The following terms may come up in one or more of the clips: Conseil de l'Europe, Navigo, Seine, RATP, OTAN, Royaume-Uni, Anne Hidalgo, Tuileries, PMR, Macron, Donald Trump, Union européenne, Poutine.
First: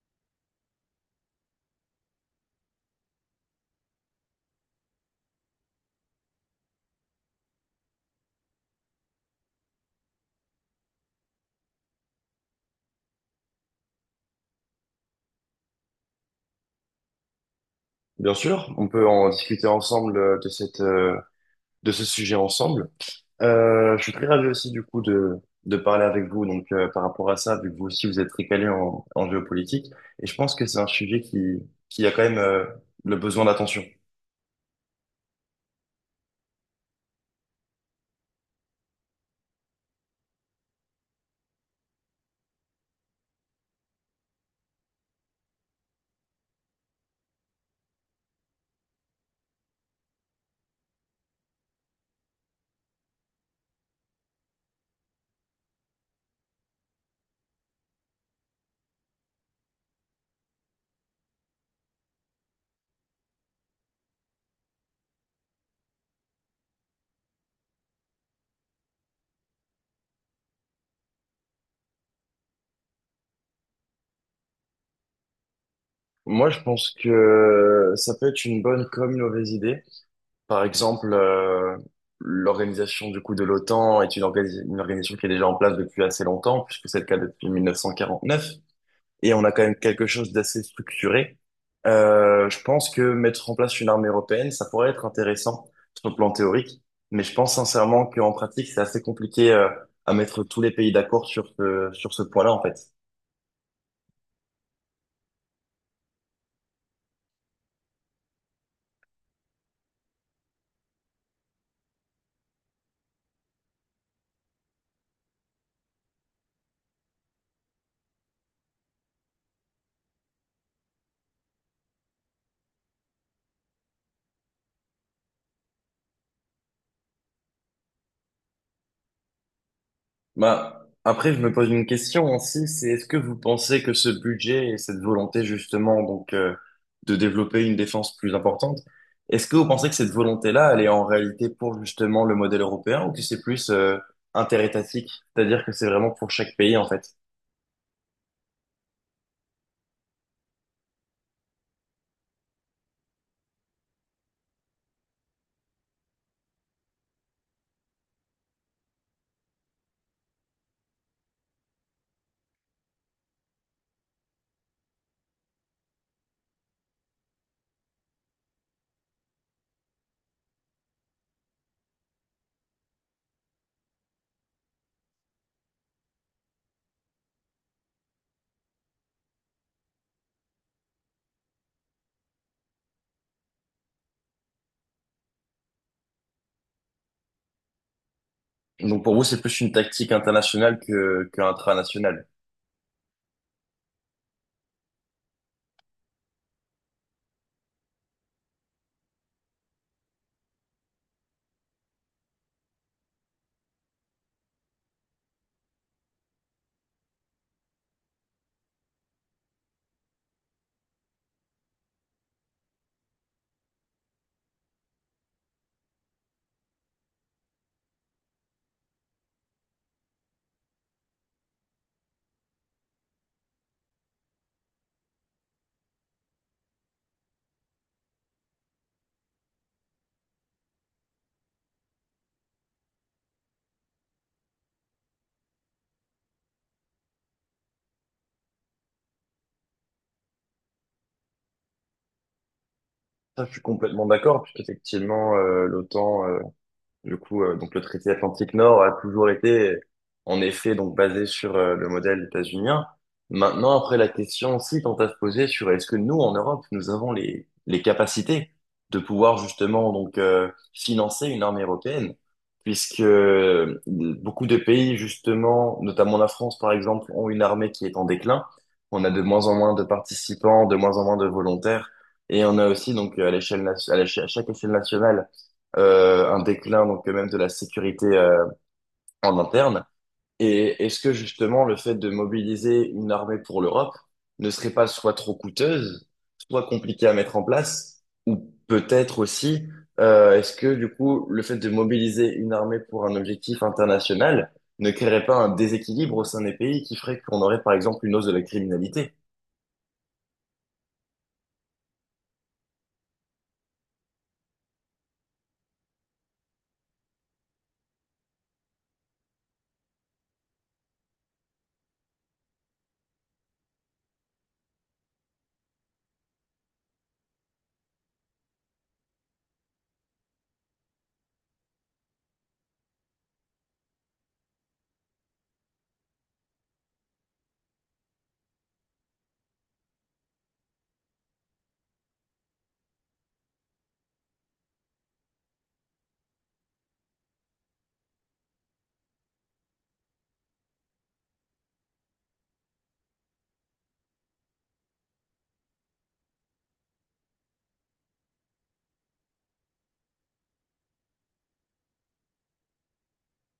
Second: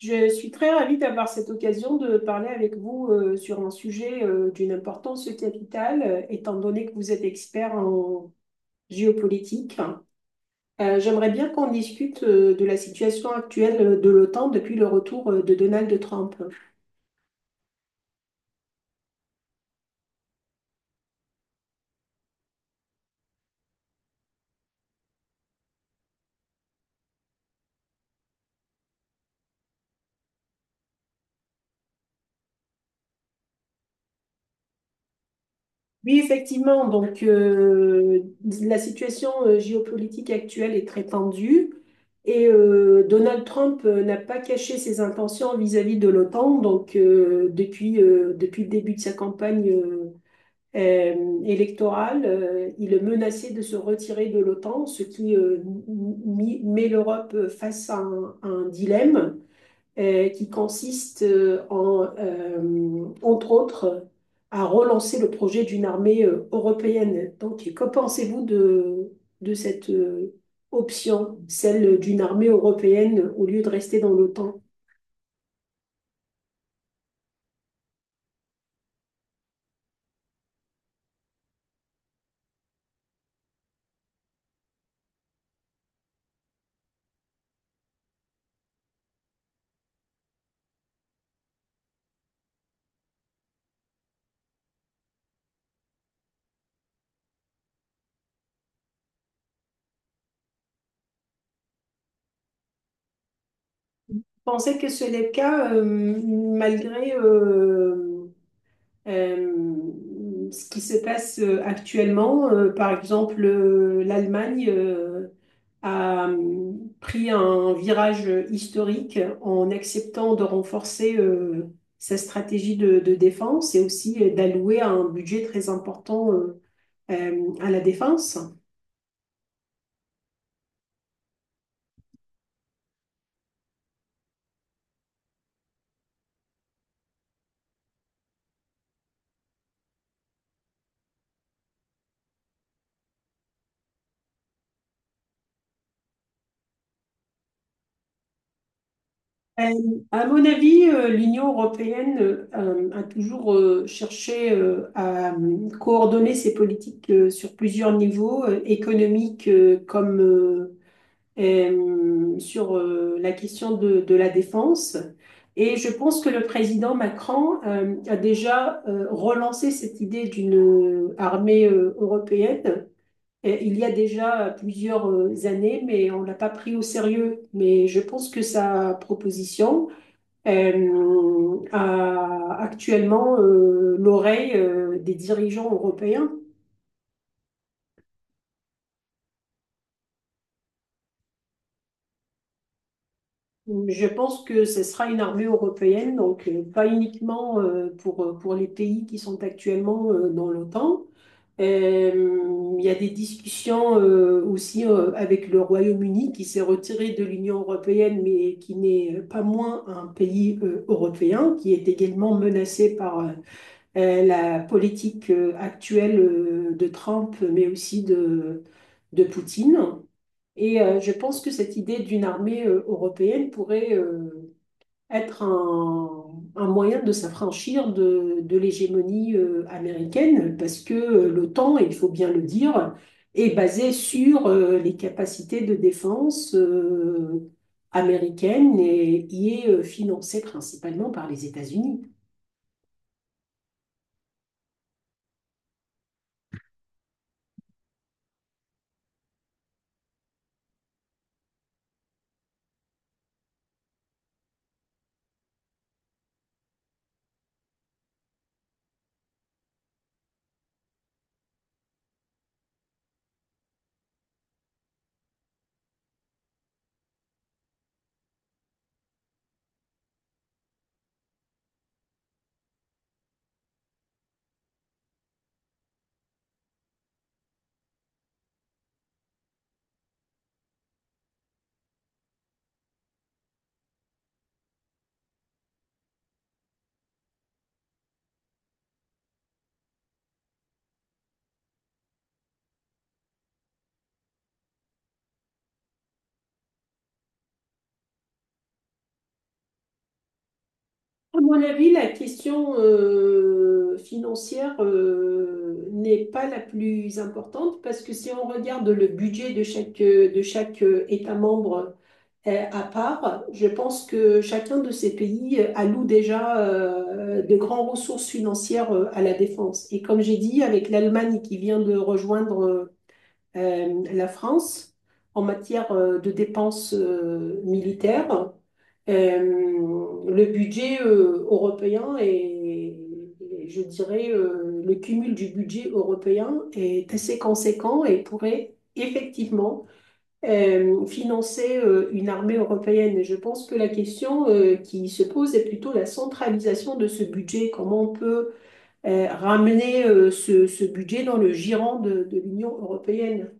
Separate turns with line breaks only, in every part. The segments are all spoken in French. Je suis très ravie d'avoir cette occasion de parler avec vous sur un sujet d'une importance capitale, étant donné que vous êtes expert en géopolitique. J'aimerais bien qu'on discute de la situation actuelle de l'OTAN depuis le retour de Donald Trump.
Bien sûr, on peut en discuter ensemble de de ce sujet ensemble. Je suis très ravi aussi du coup de parler avec vous donc par rapport à ça, vu que vous aussi vous êtes très calé en géopolitique, et je pense que c'est un sujet qui a quand même le besoin d'attention.
Oui, effectivement. Donc, la situation géopolitique actuelle est très tendue et Donald Trump n'a pas caché ses intentions vis-à-vis de l'OTAN. Donc, depuis le début de sa campagne électorale, il menaçait de se retirer de l'OTAN, ce qui met l'Europe face à à un dilemme qui consiste en entre autres, à relancer le projet d'une armée européenne. Donc, que pensez-vous de cette option, celle d'une armée européenne au lieu de rester dans l'OTAN?
Moi, je pense que ça peut être une bonne comme une mauvaise idée. Par exemple, l'organisation du coup de l'OTAN est une organisation qui est déjà en place depuis assez longtemps, puisque c'est le cas depuis 1949. Et on a quand même quelque chose d'assez structuré. Je pense que mettre en place une armée européenne, ça pourrait être intéressant sur le plan théorique, mais je pense sincèrement qu'en pratique, c'est assez compliqué à mettre tous les pays d'accord sur sur ce point-là, en fait.
Pensez que ce n'est le cas malgré ce qui se passe actuellement, par exemple, l'Allemagne a pris un virage historique en acceptant de renforcer sa stratégie de défense et aussi d'allouer un budget très important à la défense.
Bah, après, je me pose une question aussi, c'est est-ce que vous pensez que ce budget et cette volonté justement donc de développer une défense plus importante, est-ce que vous pensez que cette volonté-là, elle est en réalité pour justement le modèle européen ou que c'est plus interétatique, c'est-à-dire que c'est vraiment pour chaque pays en fait?
Euh, À mon avis, l'Union européenne a toujours cherché à coordonner ses politiques sur plusieurs niveaux, économiques comme sur la question de la défense. Et je pense que le président Macron a déjà relancé cette idée d'une armée européenne. Et il y a déjà plusieurs années, mais on ne l'a pas pris au sérieux. Mais je pense que sa proposition, a actuellement l'oreille des dirigeants européens.
Donc pour vous, c'est plus une tactique internationale que intranationale.
Je pense que ce sera une armée européenne, donc pas uniquement pour les pays qui sont actuellement dans l'OTAN. Il y a des discussions aussi avec le Royaume-Uni qui s'est retiré de l'Union européenne, mais qui n'est pas moins un pays européen, qui est également menacé par la politique actuelle de Trump, mais aussi de Poutine. Et je pense que cette idée d'une armée européenne pourrait être un moyen de s'affranchir de l'hégémonie américaine, parce que l'OTAN, et il faut bien le dire, est basée sur les capacités de défense américaines et y est financée principalement par les États-Unis.
Ça, je suis complètement d'accord, puisqu'effectivement, l'OTAN du coup, donc le traité atlantique Nord a toujours en effet, donc basé sur le modèle états-unien. Maintenant, après, la question aussi tente à se poser sur est-ce que nous, en Europe, nous avons les capacités de pouvoir justement donc financer une armée européenne, puisque beaucoup de pays, justement, notamment la France, par exemple, ont une armée qui est en déclin. On a de moins en moins de participants, de moins en moins de volontaires, et on a aussi donc à l'échelle, nation- à l'éche- à chaque échelle nationale un déclin donc même de la sécurité en interne. Et est-ce que justement le fait de mobiliser une armée pour l'Europe ne serait pas soit trop coûteuse, soit compliquée à mettre en place, ou peut-être aussi est-ce que du coup le fait de mobiliser une armée pour un objectif international ne créerait pas un déséquilibre au sein des pays qui ferait qu'on aurait par exemple une hausse de la criminalité?
À mon avis, la question financière n'est pas la plus importante parce que si on regarde le budget de de chaque État membre à part, je pense que chacun de ces pays alloue déjà de grandes ressources financières à la défense. Et comme j'ai dit, avec l'Allemagne qui vient de rejoindre la France en matière de dépenses militaires, euh, le budget européen et je dirais, le cumul du budget européen est assez conséquent et pourrait effectivement financer une armée européenne. Et je pense que la question qui se pose est plutôt la centralisation de ce budget, comment on peut ramener ce budget dans le giron de l'Union européenne.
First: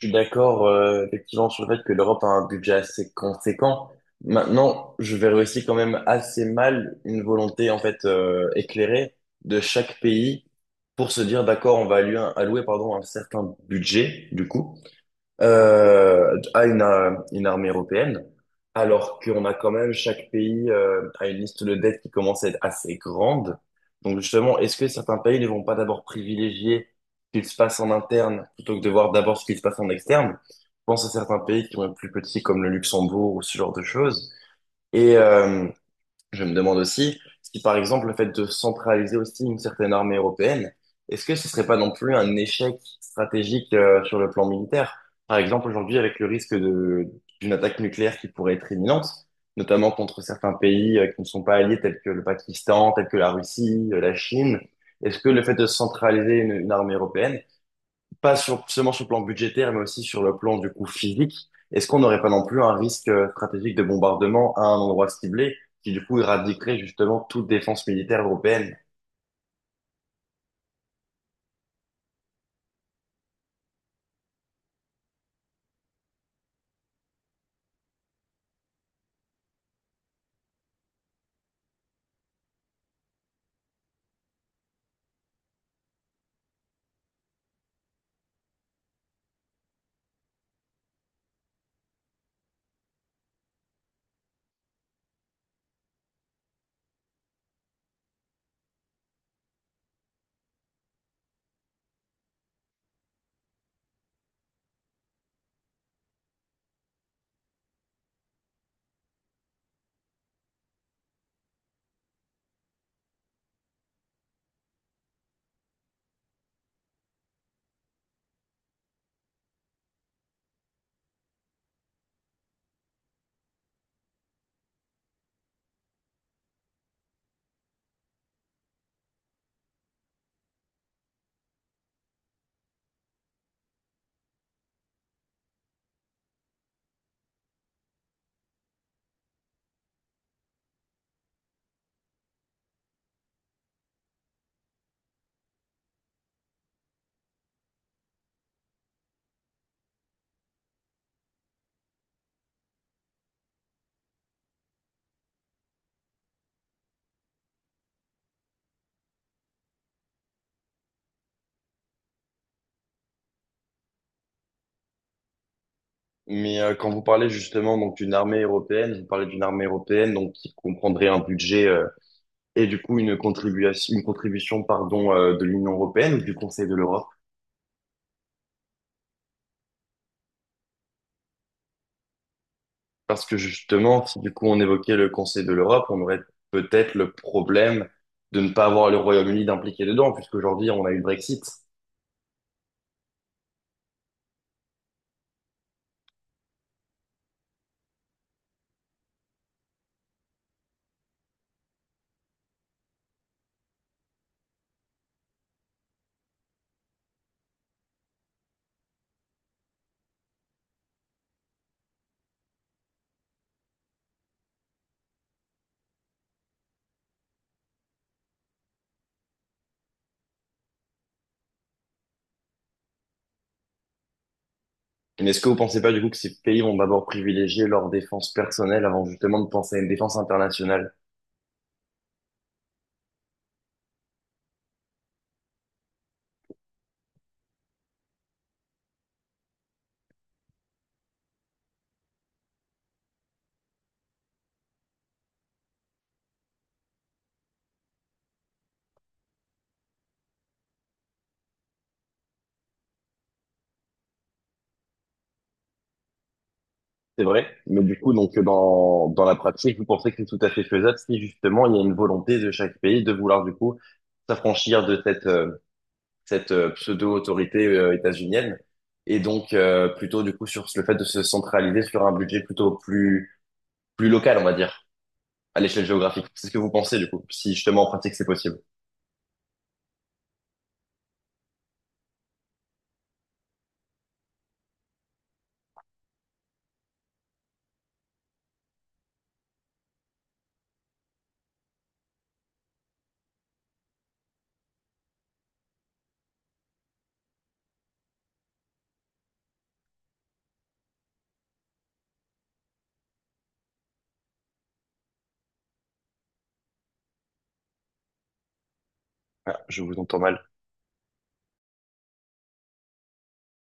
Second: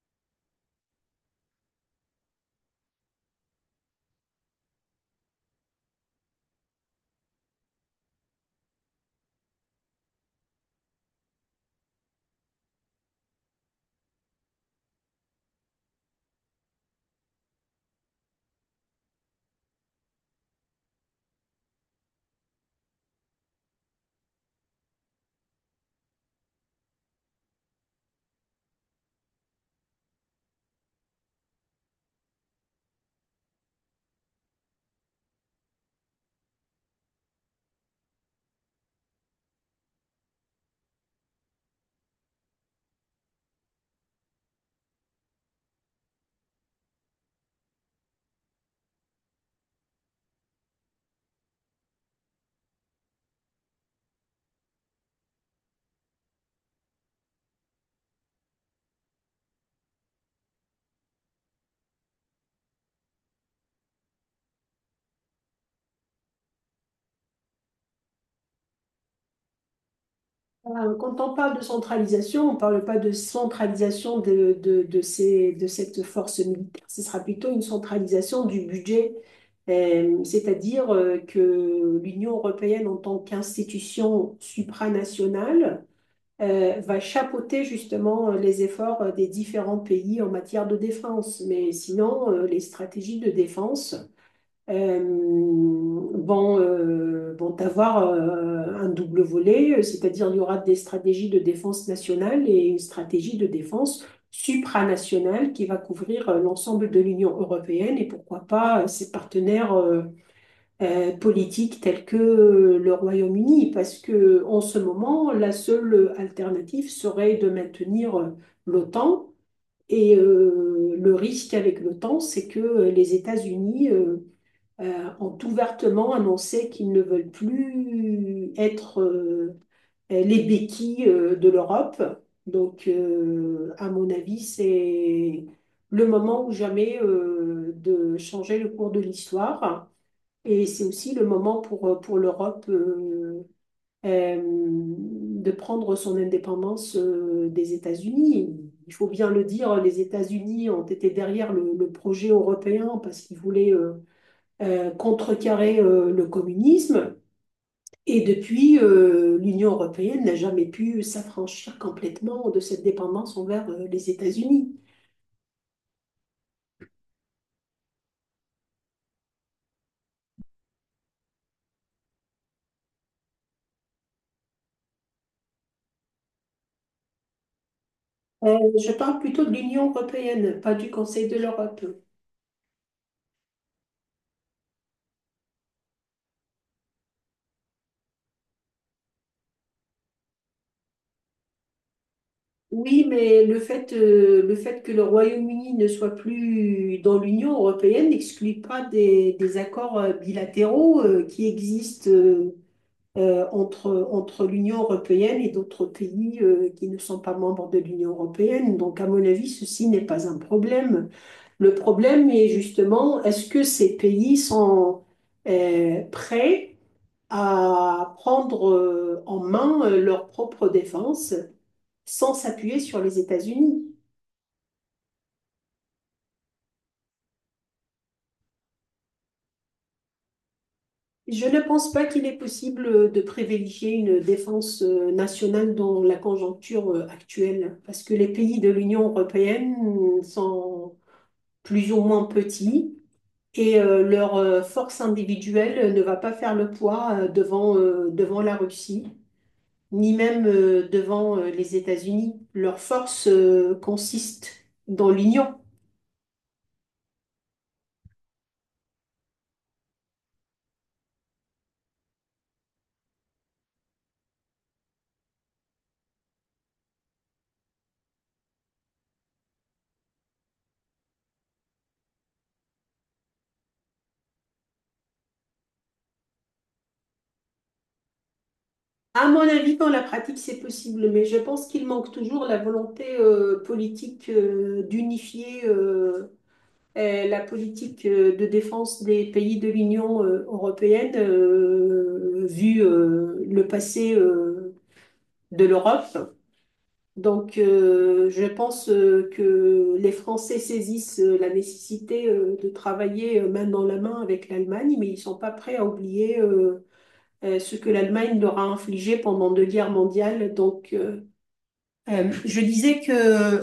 Je suis d'accord, effectivement, sur le fait que l'Europe a un budget assez conséquent. Maintenant, je verrais aussi quand même assez mal une volonté, en fait, éclairée de chaque pays pour se dire, d'accord, on va allouer, pardon, un certain budget, du coup à une armée européenne, alors qu'on a quand même chaque pays a une liste de dettes qui commence à être assez grande. Donc justement, est-ce que certains pays ne vont pas d'abord privilégier ce qu'il se passe en interne plutôt que de voir d'abord ce qui se passe en externe? Je pense à certains pays qui sont plus petits comme le Luxembourg ou ce genre de choses. Et, euh, je me demande aussi si, par exemple, le fait de centraliser aussi une certaine armée européenne, est-ce que ce serait pas non plus un échec stratégique sur le plan militaire? Par exemple, aujourd'hui, avec le risque d'une attaque nucléaire qui pourrait être imminente, notamment contre certains pays qui ne sont pas alliés, tels que le Pakistan, tels que la Russie, la Chine, est-ce que le fait de centraliser une armée européenne, pas sur, seulement sur le plan budgétaire, mais aussi sur le plan du coût physique. Est-ce qu'on n'aurait pas non plus un risque stratégique de bombardement à un endroit ciblé qui du coup éradiquerait justement toute défense militaire européenne?
Quand on parle de centralisation, on ne parle pas de centralisation de cette force militaire, ce sera plutôt une centralisation du budget. C'est-à-dire que l'Union européenne en tant qu'institution supranationale va chapeauter justement les efforts des différents pays en matière de défense. Mais sinon, les stratégies de défense euh, vont avoir un double volet, c'est-à-dire il y aura des stratégies de défense nationale et une stratégie de défense supranationale qui va couvrir l'ensemble de l'Union européenne et pourquoi pas ses partenaires politiques tels que le Royaume-Uni, parce que en ce moment, la seule alternative serait de maintenir l'OTAN. Et le risque avec l'OTAN, c'est que les États-Unis ont ouvertement annoncé qu'ils ne veulent plus être les béquilles de l'Europe. Donc, à mon avis, c'est le moment ou jamais de changer le cours de l'histoire. Et c'est aussi le moment pour l'Europe de prendre son indépendance des États-Unis. Il faut bien le dire, les États-Unis ont été derrière le projet européen parce qu'ils voulaient contrecarrer le communisme. Et depuis, l'Union européenne n'a jamais pu s'affranchir complètement de cette dépendance envers les États-Unis.
Mais quand vous parlez justement donc d'une armée européenne, vous parlez d'une armée européenne donc qui comprendrait un budget et du coup une contribution pardon de l'Union européenne ou du Conseil de l'Europe.
Euh, je parle plutôt de l'Union européenne, pas du Conseil de l'Europe.
Parce que justement, si du coup on évoquait le Conseil de l'Europe, on aurait peut-être le problème de ne pas avoir le Royaume-Uni d'impliquer dedans, puisqu'aujourd'hui on a eu le Brexit.
Oui, mais le fait que le Royaume-Uni ne soit plus dans l'Union européenne n'exclut pas des accords bilatéraux qui existent entre l'Union européenne et d'autres pays qui ne sont pas membres de l'Union européenne. Donc, à mon avis, ceci n'est pas un problème. Le problème est justement, est-ce que ces pays sont prêts à prendre en main leur propre défense sans s'appuyer sur les États-Unis?
Mais est-ce que vous pensez pas du coup que ces pays vont d'abord privilégier leur défense personnelle avant justement de penser à une défense internationale?
Je ne pense pas qu'il est possible de privilégier une défense nationale dans la conjoncture actuelle, parce que les pays de l'Union européenne sont plus ou moins petits, et leur force individuelle ne va pas faire le poids devant la Russie, ni même devant les États-Unis. Leur force consiste dans l'union.
C'est vrai, mais du coup, donc dans la pratique, vous pensez que c'est tout à fait faisable si justement il y a une volonté de chaque pays de vouloir du coup s'affranchir de cette pseudo-autorité états-unienne et donc plutôt du coup sur le fait de se centraliser sur un budget plus local, on va dire, à l'échelle géographique. C'est ce que vous pensez du coup, si justement en pratique c'est possible.
À mon avis, dans la pratique, c'est possible, mais je pense qu'il manque toujours la volonté politique d'unifier la politique de défense des pays de l'Union européenne, vu le passé de l'Europe. Donc, je pense que les Français saisissent la nécessité de travailler main dans la main avec l'Allemagne, mais ils sont pas prêts à oublier ce que l'Allemagne leur a infligé pendant
Ah,
deux
je
guerres
vous entends mal.
mondiales. Donc, je disais que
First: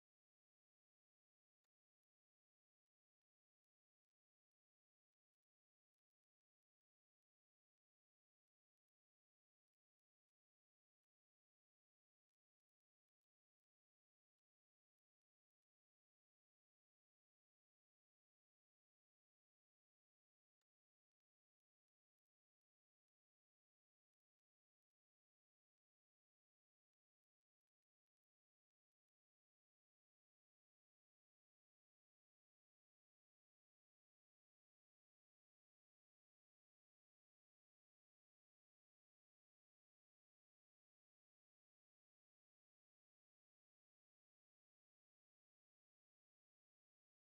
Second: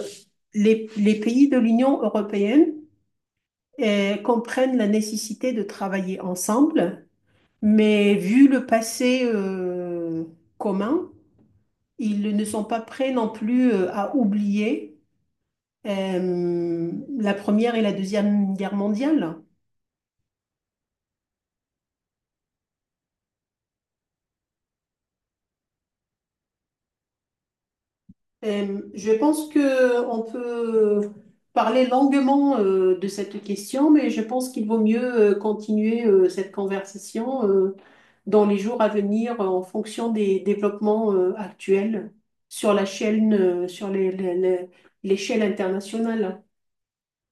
les pays de l'Union européenne comprennent la nécessité de travailler ensemble, mais vu le passé commun, ils ne sont pas prêts non plus à oublier euh, la Première et la Deuxième Guerre mondiale. Je pense que on peut parler longuement de cette question, mais je pense qu'il vaut mieux continuer cette conversation dans les jours à venir en fonction des développements actuels sur la chaîne, sur les- l'échelle internationale.